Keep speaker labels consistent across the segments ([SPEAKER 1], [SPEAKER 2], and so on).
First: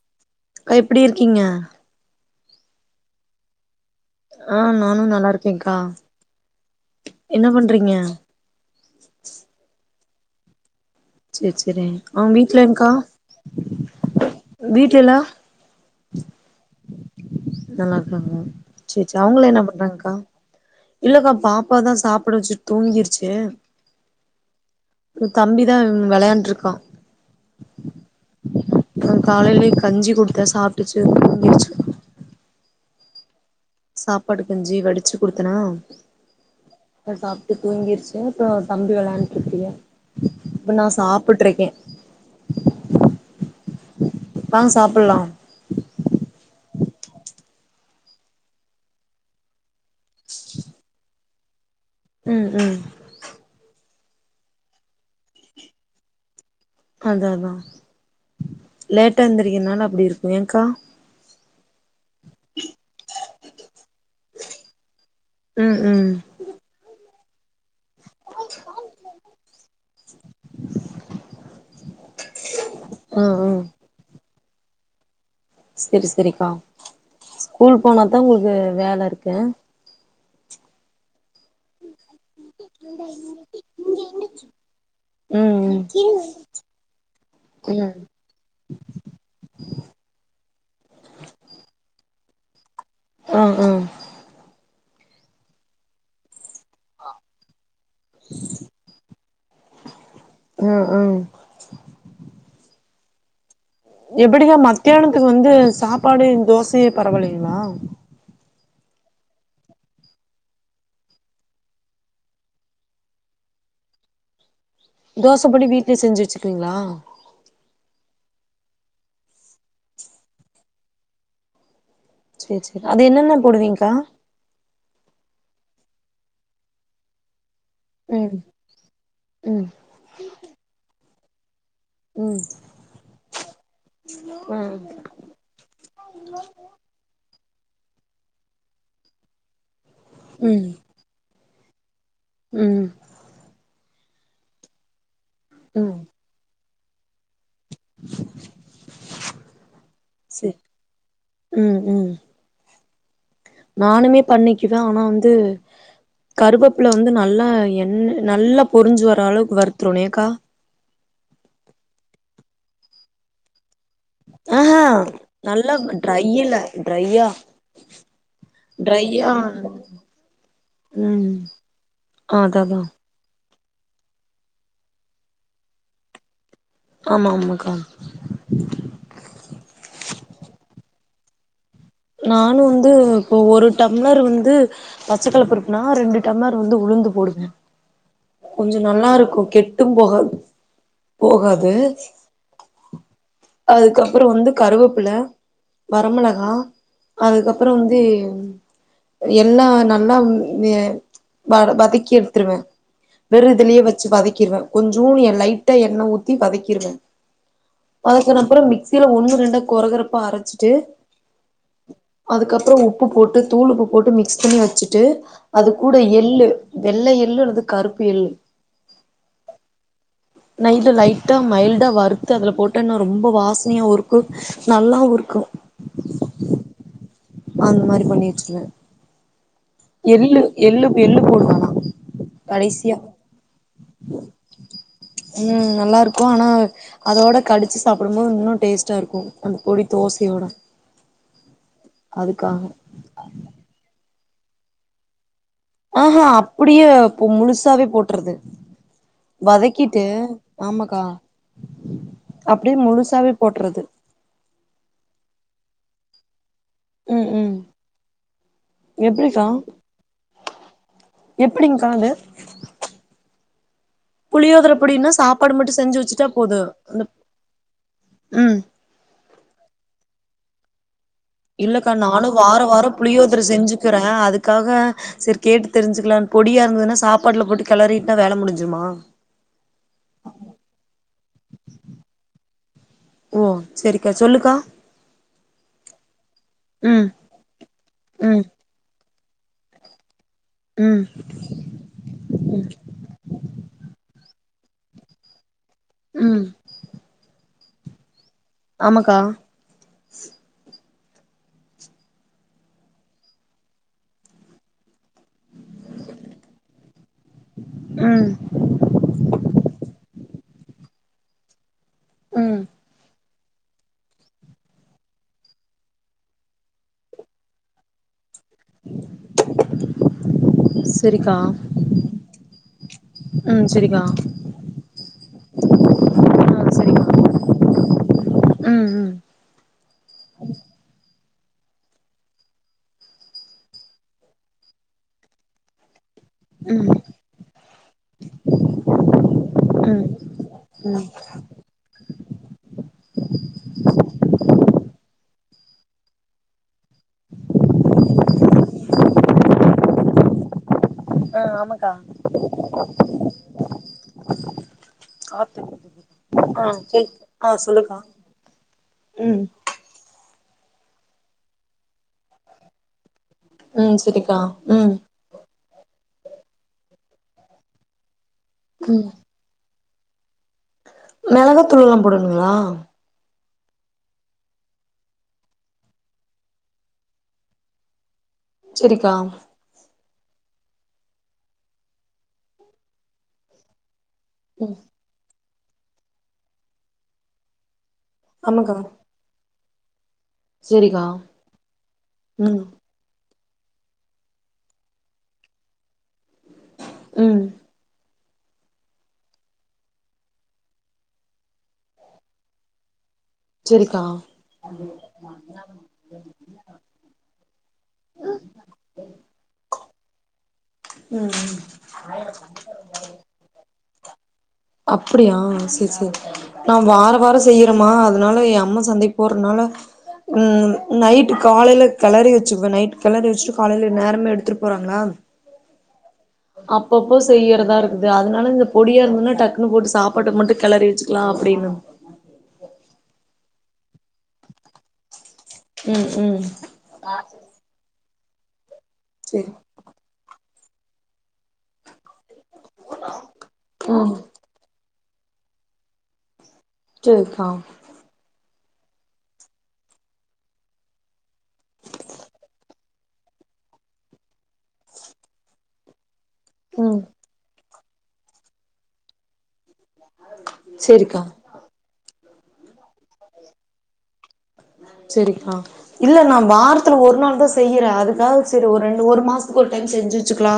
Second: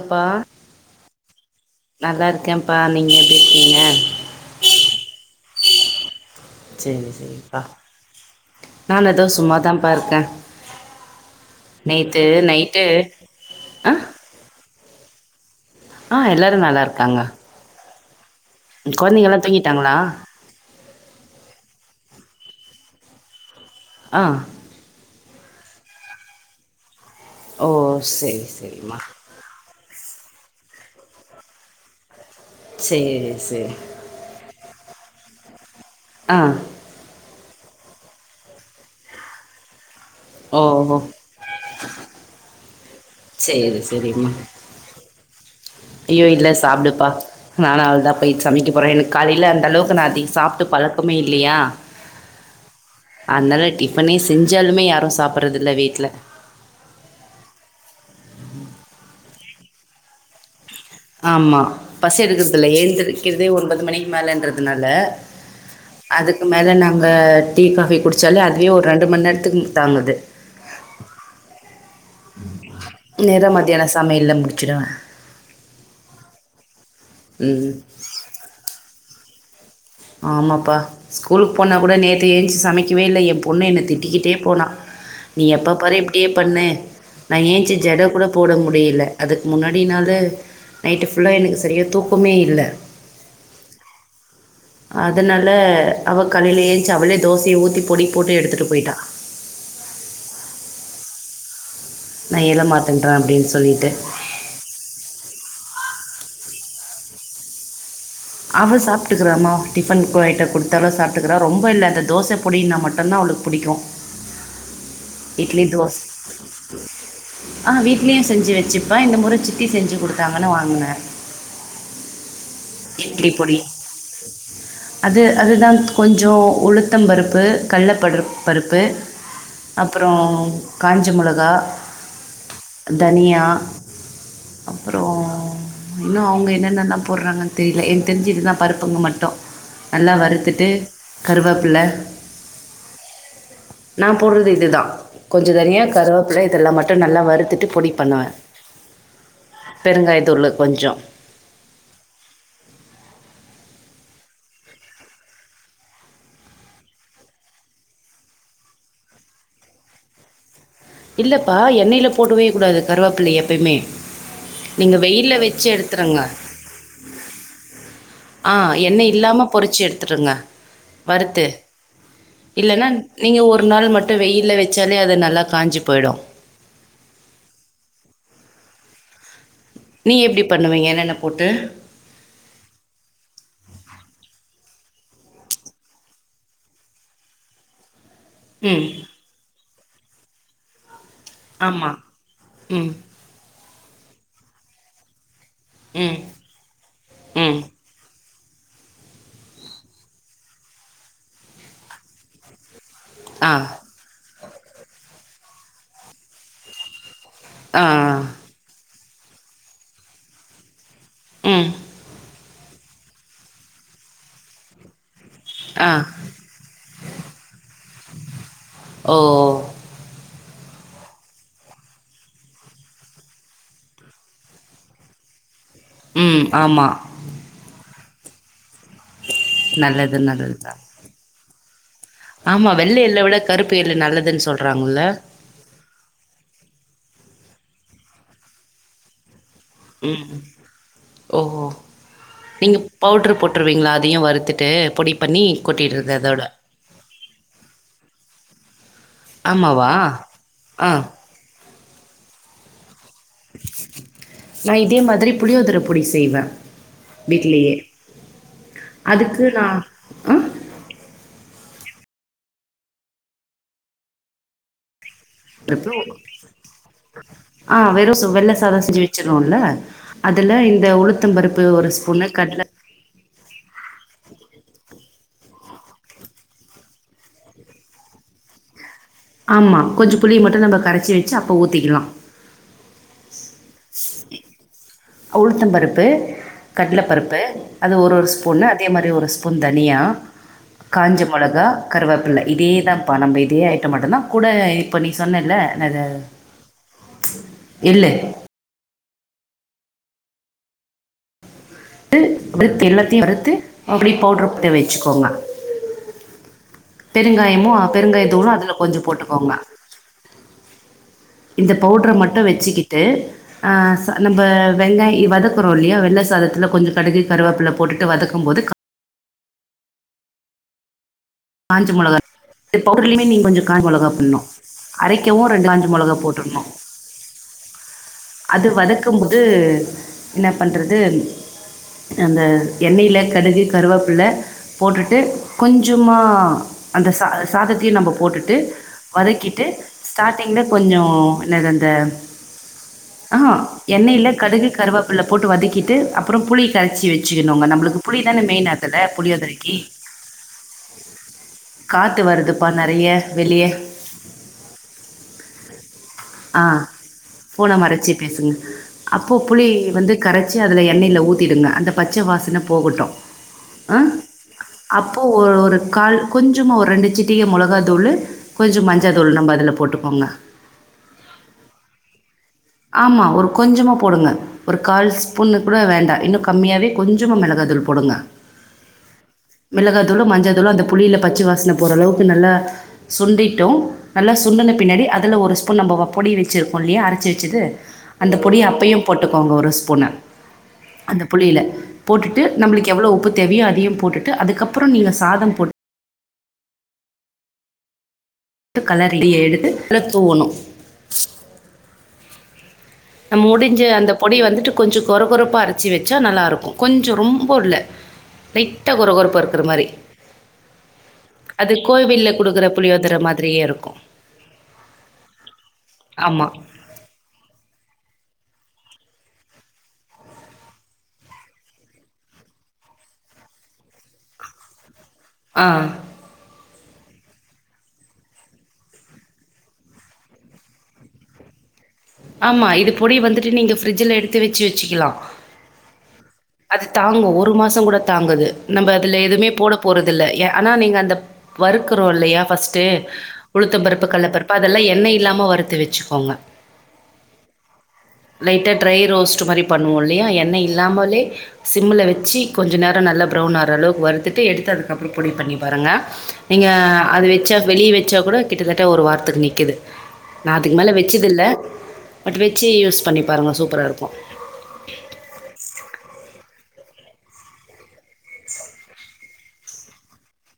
[SPEAKER 1] ப்பா
[SPEAKER 2] க எப்டி இருக்கீங்க
[SPEAKER 1] இர்கேம்பா நீங்க [inaudible]
[SPEAKER 2] ஆஹ் நானு நல்லாருக்கேங்கா
[SPEAKER 1] செரி செரிப்பா நா இதோ சும்மாதா பார்க்க
[SPEAKER 2] சேர் சேரிங்க் அவன் வீட்லென்க்கா
[SPEAKER 1] ஆ
[SPEAKER 2] வீட்ல இல்ல
[SPEAKER 1] தாங்கா
[SPEAKER 2] நல்லாருக்காங்க
[SPEAKER 1] கொழந்தைங்க எல்லா தூங்கிட்டாங்களா
[SPEAKER 2] இல்லக்கா பாப்பாதான் சாப்புட வச்சுட்டு தூங்கிருச்சு
[SPEAKER 1] ஆஹ்
[SPEAKER 2] தம்பிதா வெளையாண்ட்ருக்கா
[SPEAKER 1] ஓ செரி செரிமா
[SPEAKER 2] காலையிலயே கஞ்சி குடுத்த சாப்ட்டுச்சு தூங்கிடிச்சு
[SPEAKER 1] சே சே
[SPEAKER 2] சாப்பாடு கஞ்சி வடிச்சிக் குடுத்தெனா
[SPEAKER 1] ஆஹ்
[SPEAKER 2] டு தூங்கிற்ச்சி அப்பற தம்பி வெள்ளான்ட்ருகுது
[SPEAKER 1] ஓ
[SPEAKER 2] இப்ப நா
[SPEAKER 1] ஓ
[SPEAKER 2] சாப்புட்ரிக்கே
[SPEAKER 1] சேரி சேரிம்மா
[SPEAKER 2] சாப்புட்லா
[SPEAKER 1] ஐயோ இல்ல சாப்டுப்பா நானு அவ்ளுதா போய் சமெய்க்கப் போறே எனக்கு காலேயில அந்தளவுக்கு நா அதிங் சாப்ட்டு பழக்கமே இல்லியா
[SPEAKER 2] உம் உம்
[SPEAKER 1] பனே செஞ்சாலுமே யாரு சாப்பட்றதில்ல வீட்ல
[SPEAKER 2] அதாதா லேட்டா எந்தரிக்கர்னால அப்படி இருக்கும் ஏங்க்கா
[SPEAKER 1] ஆம்மா பஸி எடுக்குற்துல ஏந்திரிக்கிற்தே ஒன்பது மணிக் மேலன்றதுனால
[SPEAKER 2] ம் ம்
[SPEAKER 1] அதுக்கு மேல நாங் பட் டீ காபி குடிச்சாலே அதுவே ஒரு ரெண்டு மணி நேரதுக்கு தாங்குது
[SPEAKER 2] ம்
[SPEAKER 1] நேர மத்தியான சமையல முடி ச்சிரா
[SPEAKER 2] சரி சரி கா
[SPEAKER 1] ம்
[SPEAKER 2] ஸ்கூல் போனாதான் உங்களுகு வேல இருக் ஹ
[SPEAKER 1] ஆமாப்பா ஸ்கூலுக்கு போனா கூட நேர் ஏந்ச்சி சமைக்கவே இல்ல என் பொண்ணு என்னை திட்டிக்கிட்டே போனான் நீ எப்போ
[SPEAKER 2] ம் ம்
[SPEAKER 1] பாரு இப்படியே பண்ணு நான் ஏந்துச்சி
[SPEAKER 2] ம்
[SPEAKER 1] ஜட கூட போட முடியல அதுக்கு முன்னாடினாலு நைட்டு ஃபுல்லாக எனக்கு சரியாக தூக் உமே இல்ல
[SPEAKER 2] ஆ ஹ
[SPEAKER 1] அதனால அவக் கலையில ஏய்ந்ச்சி அவலே தோசையை ஊற்றி பொடி போட்டு எடுத்துகிட்டு போய்டா
[SPEAKER 2] ஹம் ஹங்
[SPEAKER 1] நான் ஏல மாத்தன்டர அப்டின் சொல்
[SPEAKER 2] எப்டிதான் மத்தியான அது வந்து சாப்பாடு தோசையே பரவலைங்கலா
[SPEAKER 1] அவ சாப்பிட்டுகிறாமோ டிஃபன் பொயிட்டு கொடுத்த சாப்பிட்டுகறா ரொம்ப இல்ல அந்த தோசை பொடினா மட்டுதா அவளுக்கு பிடிகும்
[SPEAKER 2] தோச பொடி வீட்லே செஞ்சு வச்சுர்ங்கிளா
[SPEAKER 1] இட்லியு செஞ்சு வச்சுப்பா இந்த முறை சித்தி செஞ்சு கொடுத்தாங்கனு வாங்னே
[SPEAKER 2] சரி சரி அது என்னென்ன போடுவீங்கா
[SPEAKER 1] அது தான் கொஞ்சோம் உளுத பருப்பு கள்ளப்படு
[SPEAKER 2] ம்
[SPEAKER 1] பருப்பு
[SPEAKER 2] ம்
[SPEAKER 1] அப்புறம் கா பச்சமோளகா
[SPEAKER 2] ம்
[SPEAKER 1] தனியா
[SPEAKER 2] ஆ
[SPEAKER 1] அப்புற இன்னும் அவங்க என்னென்னல்லா போடுறாங்கன்னு தெரில எனக் தெரிஞ்சி இதா பருப்புக்கு மட்டோ நல்லா வருத்துட்டு கருவபில்ல
[SPEAKER 2] உம்
[SPEAKER 1] நான் போடுறது இதுதா கொஞ்ச தனிய
[SPEAKER 2] ம்
[SPEAKER 1] கருவேப்பில இதெல்லா மட் நல்லவர் எடுத்துட்டு பொடி பண்னா பெருங்காயதுளு
[SPEAKER 2] செரி
[SPEAKER 1] கொஞ்சோ
[SPEAKER 2] ம் ம் நானுமே பண்னைக்கு ஆனா வந்து கருவேப்புல வந்து நல்ல எண் நல்லா பொரிஞ்சு வர அளவுக்கு வருதரனு ஏகா
[SPEAKER 1] இல்லப்பா எண்ணெயில போடுவே கூடாது கருவபிள்ளை எப்பயுமே
[SPEAKER 2] ஆஹ ஹ
[SPEAKER 1] நீங்கள் வெயிலில் வச்சு
[SPEAKER 2] நல்லா
[SPEAKER 1] எடுத்துருங்க
[SPEAKER 2] டிரையீல டிரையா
[SPEAKER 1] ஆ என்ன இல்லாம பொறிச்சு எடுதுடுங்க
[SPEAKER 2] ம்
[SPEAKER 1] வருத்து
[SPEAKER 2] அதா அதா
[SPEAKER 1] இல்லன்னா நீங்க ஒரு ஒரு நாள் மட்டு வெய்யில வெச்சாலே அது நல்லா காஞ்சு போயிடு
[SPEAKER 2] ஆமா ஆமாக்கா
[SPEAKER 1] நீ எப்படி பண்ணுவ என்னென்ன போட்டு
[SPEAKER 2] நானு வந்து இப்போ ஒரு டம்ளர் வந்து பச்சக்கல்ல பருப்புனா ரெண்டு டம்ளர் வந்து உளுந்து போடுவ கொஞ்சோ
[SPEAKER 1] ம்
[SPEAKER 2] நல்லா இருக்கு கெட் டும்போகாது போகாது
[SPEAKER 1] ஆமாம் ம்
[SPEAKER 2] அதுக்கப்பறோ வந்து கருவேப்பில
[SPEAKER 1] ம்
[SPEAKER 2] வரமிளகா
[SPEAKER 1] ம்
[SPEAKER 2] அதுக்கப்பறோ வந்து எல்லா நல்லா ம் வ வதக்கி எடுத்துருவ வெறு
[SPEAKER 1] ஆ
[SPEAKER 2] இதுலயே வெச்சு வதக் வதக்கிருவ கொஞ்சூ எ லைட்டா எண்ணெய ஊத்தி வதக்கிருவ
[SPEAKER 1] ஆ
[SPEAKER 2] வதக்கினப்புறொ மிக்ஸ் ல ஒண்ணு ரெண்டா குரகொறப்பா அரச்சிட்டு
[SPEAKER 1] ம்
[SPEAKER 2] அதுக்கப்பறோ உப்பு போட்டு தூள் உப்பு போட்டு மிக்ஸ் பண்ணி வெச்சுட்டு அது
[SPEAKER 1] ஆ
[SPEAKER 2] கூட எள்ளு வெள்ள எள்ளு அல்லது கருப்பு எள்ளு
[SPEAKER 1] ஓ
[SPEAKER 2] நைட் லைட்டா மைல்டா வறுத்து அதுல போட்டன்னா ரொம்ப வாசனையாவு இருக்கூ நல்லாவு இருக்கூ
[SPEAKER 1] ம் ஆமா
[SPEAKER 2] அந்த மாரி பண்ணி வெச்சுருவ
[SPEAKER 1] நல்லது
[SPEAKER 2] எள்ளு
[SPEAKER 1] நல்லதுதா
[SPEAKER 2] எள்ளு எள்ளு போடுவ
[SPEAKER 1] ஆமா வெள்ள எள்ள விட கருப்பு எள்ளு நல்லதுனு சொல்றாங்கல்ல
[SPEAKER 2] ம் நல்லா இருக்கு ஆனா அதோட கடிச்சு சாப்பிடும்போது இன்னூ டேஸ்ட்டா இருக்கு அந்த பொடி
[SPEAKER 1] ம்
[SPEAKER 2] தோசையோட
[SPEAKER 1] ஓஹோ
[SPEAKER 2] அதுக்காக
[SPEAKER 1] நீங்க பவுடரு போட்டுருவீங்களா அதையு வறு த்துட்டு பொடி பண்ணி கொட்டிடுறது
[SPEAKER 2] ஆஹ்ஹா
[SPEAKER 1] அதோட
[SPEAKER 2] அப்படியே ப்ப முழுசாவே போட்டுறது
[SPEAKER 1] ஆமாவா
[SPEAKER 2] வதக்கிட்டு
[SPEAKER 1] ஆ
[SPEAKER 2] ஆமாக்கா அப்படியே முழுஸ்
[SPEAKER 1] நா இதே மாதிரி புளியோதர அப்படி செய்வ
[SPEAKER 2] ம் ம்
[SPEAKER 1] வீட்லயே அதுக்கு
[SPEAKER 2] எப்படிக்கா
[SPEAKER 1] நா அஹ
[SPEAKER 2] எப்படிங்க்கா அது புளியோதர பொடின்னா சாப்பாடு மட்டு
[SPEAKER 1] ட்ரிபிளு
[SPEAKER 2] செஞ்சு வச்சுட்டா போது அந்த
[SPEAKER 1] ஆஹ் வெறு வெள்ள
[SPEAKER 2] ம்
[SPEAKER 1] சாதோ செஞ்சு வச்சிருோம்ல அதுல இந்த உளுத்
[SPEAKER 2] இல்லக்கா நானு வார வாரோ புளியோதர செஞ்சுக்கிறே அதுக்காக சேரி கேட்டு தெரிஞ்சிக்கலான் பொடியா இருந்ததுன்னா சாப்பாட்டுல போட்டு கிளறிட்டா வேல முடிஞ்சிருமா
[SPEAKER 1] ஆமா கொஞ்சோ புளிய மட்டு நம்ம கரைச்சி வச்சு அப்ப ஊத்திக்கலா
[SPEAKER 2] ஓ செரிக்கா சொல்லுக்கா
[SPEAKER 1] உளுத்தம் பருப்பு கட்ல
[SPEAKER 2] ம்
[SPEAKER 1] பருப்பு அது ஒரு ஒரு
[SPEAKER 2] ம்
[SPEAKER 1] ஸ்பூனு அதே மா இந் மாரி ஒரு ஸ்பூன் தனியா
[SPEAKER 2] ம்
[SPEAKER 1] காஞ்ச மொளகா கருவேப்பில்ல இதே தா பா நம்ம இதே ஐட்ட மட்டுதா கூட இப்போ நீ சொன்னே இல்ல அதா அதா
[SPEAKER 2] ம்
[SPEAKER 1] இல்ல
[SPEAKER 2] ஆமாக்கா
[SPEAKER 1] த்து வித் எல்லாத்தையு அறுத்து அப்டி பவுடர் பண் வச்சுக்கோங்க பெருங்காயமோ பெருங்காய
[SPEAKER 2] ம்
[SPEAKER 1] தூலோ அதுல கொஞ்ச போட்டுக்கோங்க உ [inaudible] இந்த பவுடர மட்டு
[SPEAKER 2] ம்
[SPEAKER 1] வச்சுக்கிட்டு ஆ ச நம்ப வெங்காய் வதக்கோறோ இல்லியா வெள்ள சாதத்துல கொஞ்சோ கடுகு கருவேப்பில போட்டுட்டு வதக்
[SPEAKER 2] [inaudible]
[SPEAKER 1] காஞ்ச மொளகா பவுடர்லியுமே நீங்க கொஞ்சோ
[SPEAKER 2] ம்
[SPEAKER 1] காஞ்ச
[SPEAKER 2] செரிக்கா
[SPEAKER 1] மொளகா பண்ணு அரைக்கவும் ரெண்டு காஞ்ச மோளகா
[SPEAKER 2] ஆ
[SPEAKER 1] போட்டர்ணு
[SPEAKER 2] செரிக்கா
[SPEAKER 1] அது
[SPEAKER 2] ம் ம்
[SPEAKER 1] வதக்கும்போது என்ன பண்றது அந்த எண்ணெயில கடுகு கருவேப்பில்ல போட்டுட்டு கொஞ்சோ சுமா
[SPEAKER 2] ம்
[SPEAKER 1] அந்த ச சாதத்தையு நம்ப போட்டுட்டு வதக்கிட்டு
[SPEAKER 2] ம்
[SPEAKER 1] ஸ்டார்டிங்ல கொஞ்சோ
[SPEAKER 2] ம்
[SPEAKER 1] என்னது அந்த ஆ எண்ணெய்ல கடுகு கருவேப்பில்ல போட்டு வதக்கிட்டு அப்புறோ புளி கரைச்சி வச்சிக்கணுங்க நம்புளுக்கு புளி தான மெயின் அதில புளியோதறைக்கு [inaudible]
[SPEAKER 2] ஆ ஆமாக்கா
[SPEAKER 1] நெறைய வெளிய
[SPEAKER 2] காத்து
[SPEAKER 1] ஆ
[SPEAKER 2] சொல் ஆ
[SPEAKER 1] போன
[SPEAKER 2] சொல்லுக்கா
[SPEAKER 1] மறைச்சி பேசுங்க அப்போ
[SPEAKER 2] ம்
[SPEAKER 1] புளி வந்து கரச்சி அதுல எண்ணெயில ஊத்திடுங்க அந்த பச்ச வாசன போகட்டு
[SPEAKER 2] ம்
[SPEAKER 1] அ
[SPEAKER 2] செரிக்கா ம்
[SPEAKER 1] அப்போ ஒரு ஒரு கால் கொஞ்சமா ஒரு ரெண்டு சிட்டிக மொலகாதூளு கொஞ்சோ மஞ்சதூள் நம்ம அதுல போட்டு போண்ண
[SPEAKER 2] மெளக தூள்ளெலா போடுனு ங்களா
[SPEAKER 1] ஆமா ஒரு கொஞ்சமா போடுங்க ஒரு கால் ஸ்பூன்னு கூட வேண்டா இன்னு கம்மியாவோ கொஞ்சமா மெளகாதூள் போடுங்க
[SPEAKER 2] செரிக்கா
[SPEAKER 1] தூளும் மஞ்சதூளும் அந்த புளியில பச்ச வாசன போற அளவுக்கு நல்லா சுண்டிட்டோ நல்லா சுண்டன
[SPEAKER 2] ம்
[SPEAKER 1] பின்னாடி அதல ஒரு ஸ் ப்போ நம்ப ப பொடி வெச்சிருகோ இல்லியா அரச்சு ச்சிது அந்த பொடி
[SPEAKER 2] ஆமாக்கா
[SPEAKER 1] அப்பையு போட்டுக்கோங்க ஒரு ஸ் ஸ்பூன
[SPEAKER 2] செரிக்கா
[SPEAKER 1] அந்த புளில போட்டுட்டு
[SPEAKER 2] ம்
[SPEAKER 1] நம்ளுக்கு எவ்ளோ உப்பு தெரி அதையு போட்டுட்டு அதுக்கப்பறோ நீங்க சாதம் போட்
[SPEAKER 2] ம்
[SPEAKER 1] டு களரி எடுத்து அதுல தூவணு நம்ம முடிஞ்ச
[SPEAKER 2] செரிக்கா
[SPEAKER 1] அந்த பொடி வந்துட்டு கொஞ்ச கொர கொரப்பா அரைச்சி வச்சா நல்லா இருக்கு கொஞ்சோ ரொம்ப இல்ல லைட்டா கொர கொரப்பா இருக்கற மாரி
[SPEAKER 2] ம் ம்
[SPEAKER 1] அது கோவில்ல குடுக்கற புளியோதர மாதிரியே இருக்கு
[SPEAKER 2] அப்டியா சேரி சேரி
[SPEAKER 1] ஆமாம்
[SPEAKER 2] நா வாராவாரம் செய்றமா அதனால எ அம்மா சந்தைக் போறனால ம் நைட்டு காலைல கெளறி வச்சுக்குவே நைட் கெளறி வச்சுட்டு காலைல நேரமே எடுத்துட்டு போறாங்களா
[SPEAKER 1] ஆ
[SPEAKER 2] அப்பப்போ செய்யறதா இருக்குது அதனால இந்த பொடியா இருந்துதுனா டக்குன்னு போட்டு சாப்பாட்டுக்கு மட்டு கெளறி வச்சுக்கலா அப்டின்னு
[SPEAKER 1] ஆமா இது பொடி வந்துட்டு நீங்க ப்ரிட்ஜ்ல எடுத்து வச்சி வச்சிக்கலா
[SPEAKER 2] ம் ம்
[SPEAKER 1] அது தாங்கு ஒரு மாசம் கூட தாங்குது நம்ப அதுல
[SPEAKER 2] செரி
[SPEAKER 1] எதுமே போட போறதில்ல ஏ ஆனா நீங்க அந்த வறுக்குறோ இல்லையா ஃபஸ்ட்டு உளுத்தம் பருப்பு
[SPEAKER 2] ம்
[SPEAKER 1] கல்ல பருப்பு அதெல்லா எண்ணெய் இல்லாம வறுத்து வெச்சுக்கோங்க
[SPEAKER 2] சேரிக்கா
[SPEAKER 1] லைட்டா ட்ரை ரோஸ்ட்டு மாரி பண்ணுவோ இல்லையா எண்ணெ இல்லாமலே சிம்மல வச்சி கொஞ்ச நேரம் நல்லா பிரவுன் ஆவற அளவுக்கு வறுத்துட்டு எடுத்து அதுக்கப்பறோ பொடி பண்ணி பாருங்க நீங்க
[SPEAKER 2] ம்
[SPEAKER 1] அது வெச்சா வெளியே வச்சா கூட கிட்டத்தட்ட ஒரு வாரத்துக்கு நிக்கிது நா அதுக்கு மேல
[SPEAKER 2] செரிக்கா
[SPEAKER 1] வெச்சது இல்ல பட் வெச்சி யூஸ் பண்ணி பாருங்க சூப்பரா இருக்கு
[SPEAKER 2] த்துல ஒரு நாள்தா செய்யறே அதுக்காக சேரி ஒரு ரெண்டு ஒரு மாசத்துக்கு ஒரு டைம் செஞ்சி வச்சுக்கலா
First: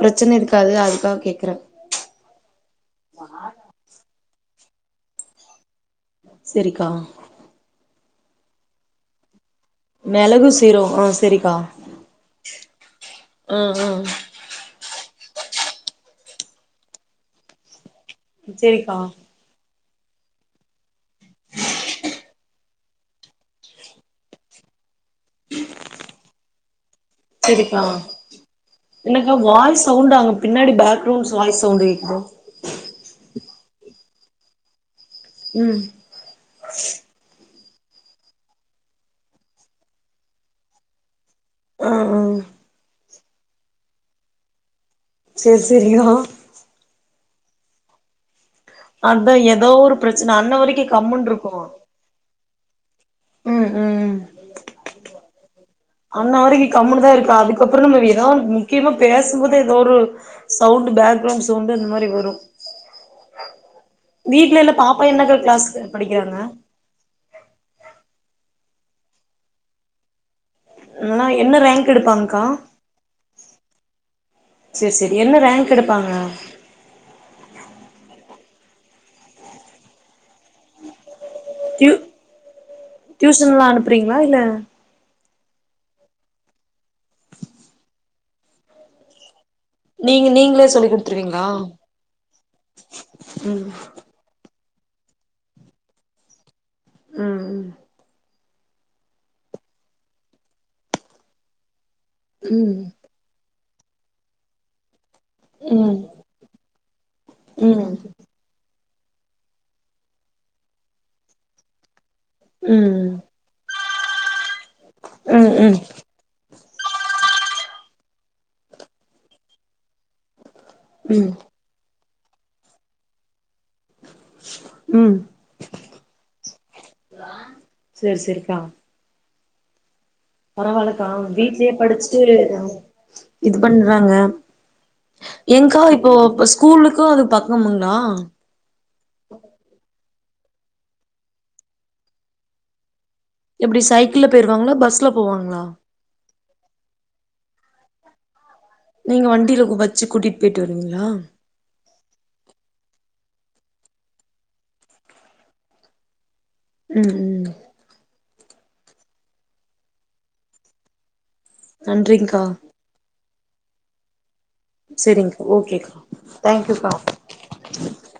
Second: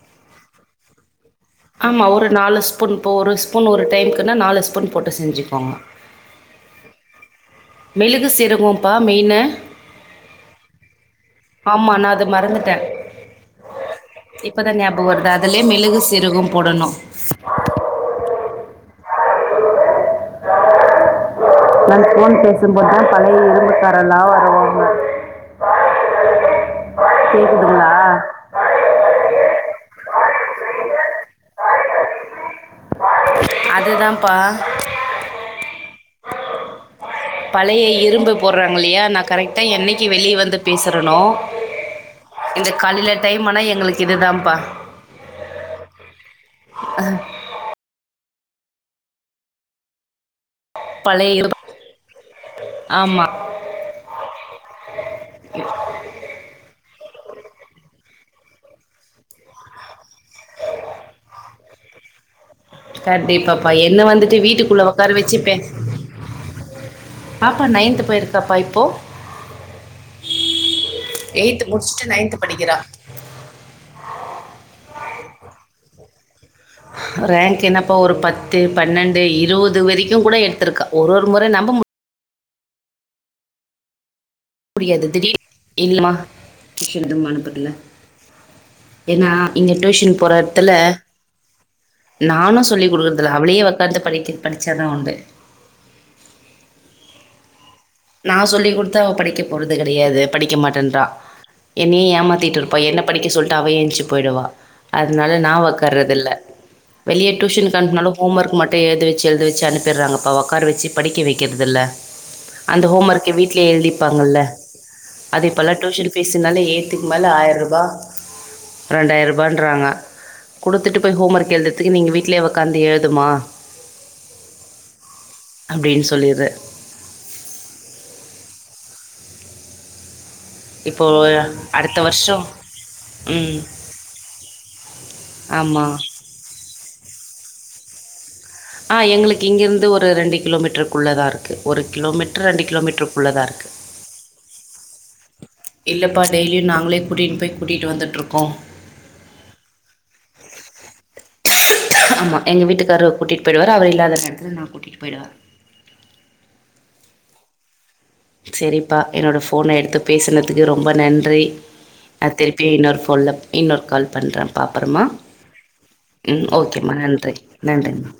[SPEAKER 2] பிரச்சன இருக்காது அதுக்காக கேக்
[SPEAKER 1] ஆமா ஒரு நாலு ஸ்பூன் இப்ப ஒரு ஸ்பூன் ஒரு டைம்க்னா நாலு ஸ் பொடி போட்டு செஞ்சுக்கோங்க
[SPEAKER 2] சேரிக்கா
[SPEAKER 1] மெளகு சீரகோ ப்பா மெயினு
[SPEAKER 2] மெளகு சீரகோ ஆ சேரிக்கா
[SPEAKER 1] ஆமா, நான் அத மறந்துட்டேன்.
[SPEAKER 2] ஆ ஆ
[SPEAKER 1] அதுலே மெளகு சிரகோ போடணு
[SPEAKER 2] சேரிக்கா
[SPEAKER 1] நன் ஃபோன் பேசும் [unintelligible] பழைய இரும்புக்காரல்லா வருவாங்க
[SPEAKER 2] செரிக்கா
[SPEAKER 1] கேக்குதுங்களா?
[SPEAKER 2] என்னக்கா வாய்ஸ் சவுண்டடு அங்க பின்னாடி பேக் [unintelligible] வாய்ஸ் சவ்ண்டு கேக்குது
[SPEAKER 1] அதுதாம்ப்பா
[SPEAKER 2] ம்
[SPEAKER 1] பழைய இரும்பு போடுறாங்ல்லயா நா கரெக்டா என்னைக்கு வெளிய வந்து பேசுறனோ
[SPEAKER 2] உம் உம்
[SPEAKER 1] டைம் ஆனா எங்ளுக்கு இது தாம்ப்பா
[SPEAKER 2] செர் செரிகா அத்தா ஏதோ ஒரு ப்ரச் சு நா அன்ன வரைக்கு
[SPEAKER 1] பழைய
[SPEAKER 2] கம்முன்ருக்கு
[SPEAKER 1] இரும்பு ஆமா
[SPEAKER 2] அண்ண வரைக்கு கம்முனு தா இருக்கா அதுக்கப்றோ நம்ம ஏதாவ முக்கியமா பேசும்போது ஏதோ ஒரு சவுண்டு பேக்ரவ்ண்ஸ் சோண்டு அந்த மாரி வரு
[SPEAKER 1] கண்டிப்பாப்பா என்ன வந்துட்டு
[SPEAKER 2] வீட்ல எல்லா
[SPEAKER 1] வீட்டுக்குள்ள
[SPEAKER 2] பாப்பா
[SPEAKER 1] உக்கார
[SPEAKER 2] என்னக்கா
[SPEAKER 1] வச்சு பே
[SPEAKER 2] கிளாஸ் படிக்கிறாங்க
[SPEAKER 1] பாப்பா நைன்த் போய்ருக் தப்பாய்ப்போ
[SPEAKER 2] ஆனா என்ன ரங்க் எடுப்பாங்க்கா
[SPEAKER 1] படிக்கிறா
[SPEAKER 2] சேர் சே என்ன ரங்க் எடுப்பாங்க
[SPEAKER 1] ரங்க் என்னப்பா ஒரு பத்து பன்னெண்டு இருவது வரைக்கு கூட எடுத்துருக்கா ஒருஒரு ஒரு மொற நம்ப மு
[SPEAKER 2] டியூசன்லா அனுப்றீங்ளா இல்ல
[SPEAKER 1] முடியாது திடீ இல்லமா ட்யூசன் ஏது அனுப்தில்ல ஏன்னா இங்க டியூஷன்காகு
[SPEAKER 2] நீங்க
[SPEAKER 1] போற
[SPEAKER 2] நீங்களே
[SPEAKER 1] எட்த்துல
[SPEAKER 2] சொல்லி குடுத்துருவீங்களா
[SPEAKER 1] நானு சொல்லி குடுக்குறதில்ல அவளே
[SPEAKER 2] ம்
[SPEAKER 1] உக்காந்து படிக்க பண் ச்சத உண்டு
[SPEAKER 2] ம் ம்
[SPEAKER 1] நா சொல்லி் குடுத்தா அவ படிக்க போறது கடையாது படிக்க மாட்டன்றா என்னையு ஏமாத்திட்டு இருப்பா
[SPEAKER 2] ம்
[SPEAKER 1] என்ன படிக்க சொல் தவயேஞ்சு போய்டுவா அதனால நா
[SPEAKER 2] ம்
[SPEAKER 1] ஒக்காறதுல்ல வெளிய டியூஷன்கு
[SPEAKER 2] ம் ம்
[SPEAKER 1] அனுப்புனாலு ஹோம் ஒர்க் மட் த்த எழுத வச்சு எழுத வச்சு அனுப்டுறாங்கப்பா உக்கார வச்சு படிக்க வைக்கிறதில்ல அந்த ஹோம்மொர்க்க வீட்லயே எழுதி ப்பாங்கல்ல அது இப்பல்லா
[SPEAKER 2] ம் ம்
[SPEAKER 1] டியுஷன் பீஸ்னாலே ஏ த்துக் மேல ஆயிரரூபா ரெண்டாயிரரூபான்றாங்க குடுத்துட்டு போய்
[SPEAKER 2] ம்
[SPEAKER 1] ஹோம் ஒர்க் எழுதுரதுக்கு நீங்க வீட் வீட்லயே ஒக்காந்து எழுதுமா
[SPEAKER 2] ம்
[SPEAKER 1] அப்டின்னு சொல்லிரு
[SPEAKER 2] சேர் சேரிக்கா
[SPEAKER 1] இப்போ
[SPEAKER 2] பரவால்லக்கா வீட்லயே
[SPEAKER 1] அடுத்த
[SPEAKER 2] படிச்சுட்டு
[SPEAKER 1] வருஷோ
[SPEAKER 2] இது
[SPEAKER 1] ம்
[SPEAKER 2] பண்றாங்க ஏன்க்கா
[SPEAKER 1] ஆமா
[SPEAKER 2] இப்போ போ ஸ்கூலுக்கு அதுக் பக்கமுங்ளா
[SPEAKER 1] ஆ எங்களுக்கு இங்கிருந்து ஒரு ரெண்டு கிலோமீட்டருக்குள்ளதா இருக்கு ஒரு கிலோமீட்டர் ரெண்டு கிலோமீட்டருக்
[SPEAKER 2] எப்டி சைக்கிள்ல போயிருவாங்ளா பஸ்ல போவாங்ளா
[SPEAKER 1] இல்லப்பா டெய்லியும் நாங்களே கூட்டின்னு போய் கூட்டிட்டு வந்துட்ருக்கோம்
[SPEAKER 2] நீங்க வண்டில வச்சு கூட்டிட் போயிட்டு வருவீங்களா
[SPEAKER 1] ஆமா எங்க வீட்டுக்காரு கூட்டிட் போயிடுவார் அவர் இல்லாத நேரத்ல நா கூட்டிட்டு போய்டுவே
[SPEAKER 2] ம் ம்
[SPEAKER 1] சேரிப்பா என்னோட ஃபோன எடுத்து பேசுனதுக்கு ரொம்ப நன்றி அ
[SPEAKER 2] நன்றிங்க்கா
[SPEAKER 1] திருப்பி இன்னொரு ஃபோன்ல இன்னொரு கால் பண்றே அப்பறமா
[SPEAKER 2] செரிங்க்கா ஓகேக்கா
[SPEAKER 1] [inaudible] ம் ஓகேமா
[SPEAKER 2] தேங்க்யூக்கா
[SPEAKER 1] நன்றி நன்றிமா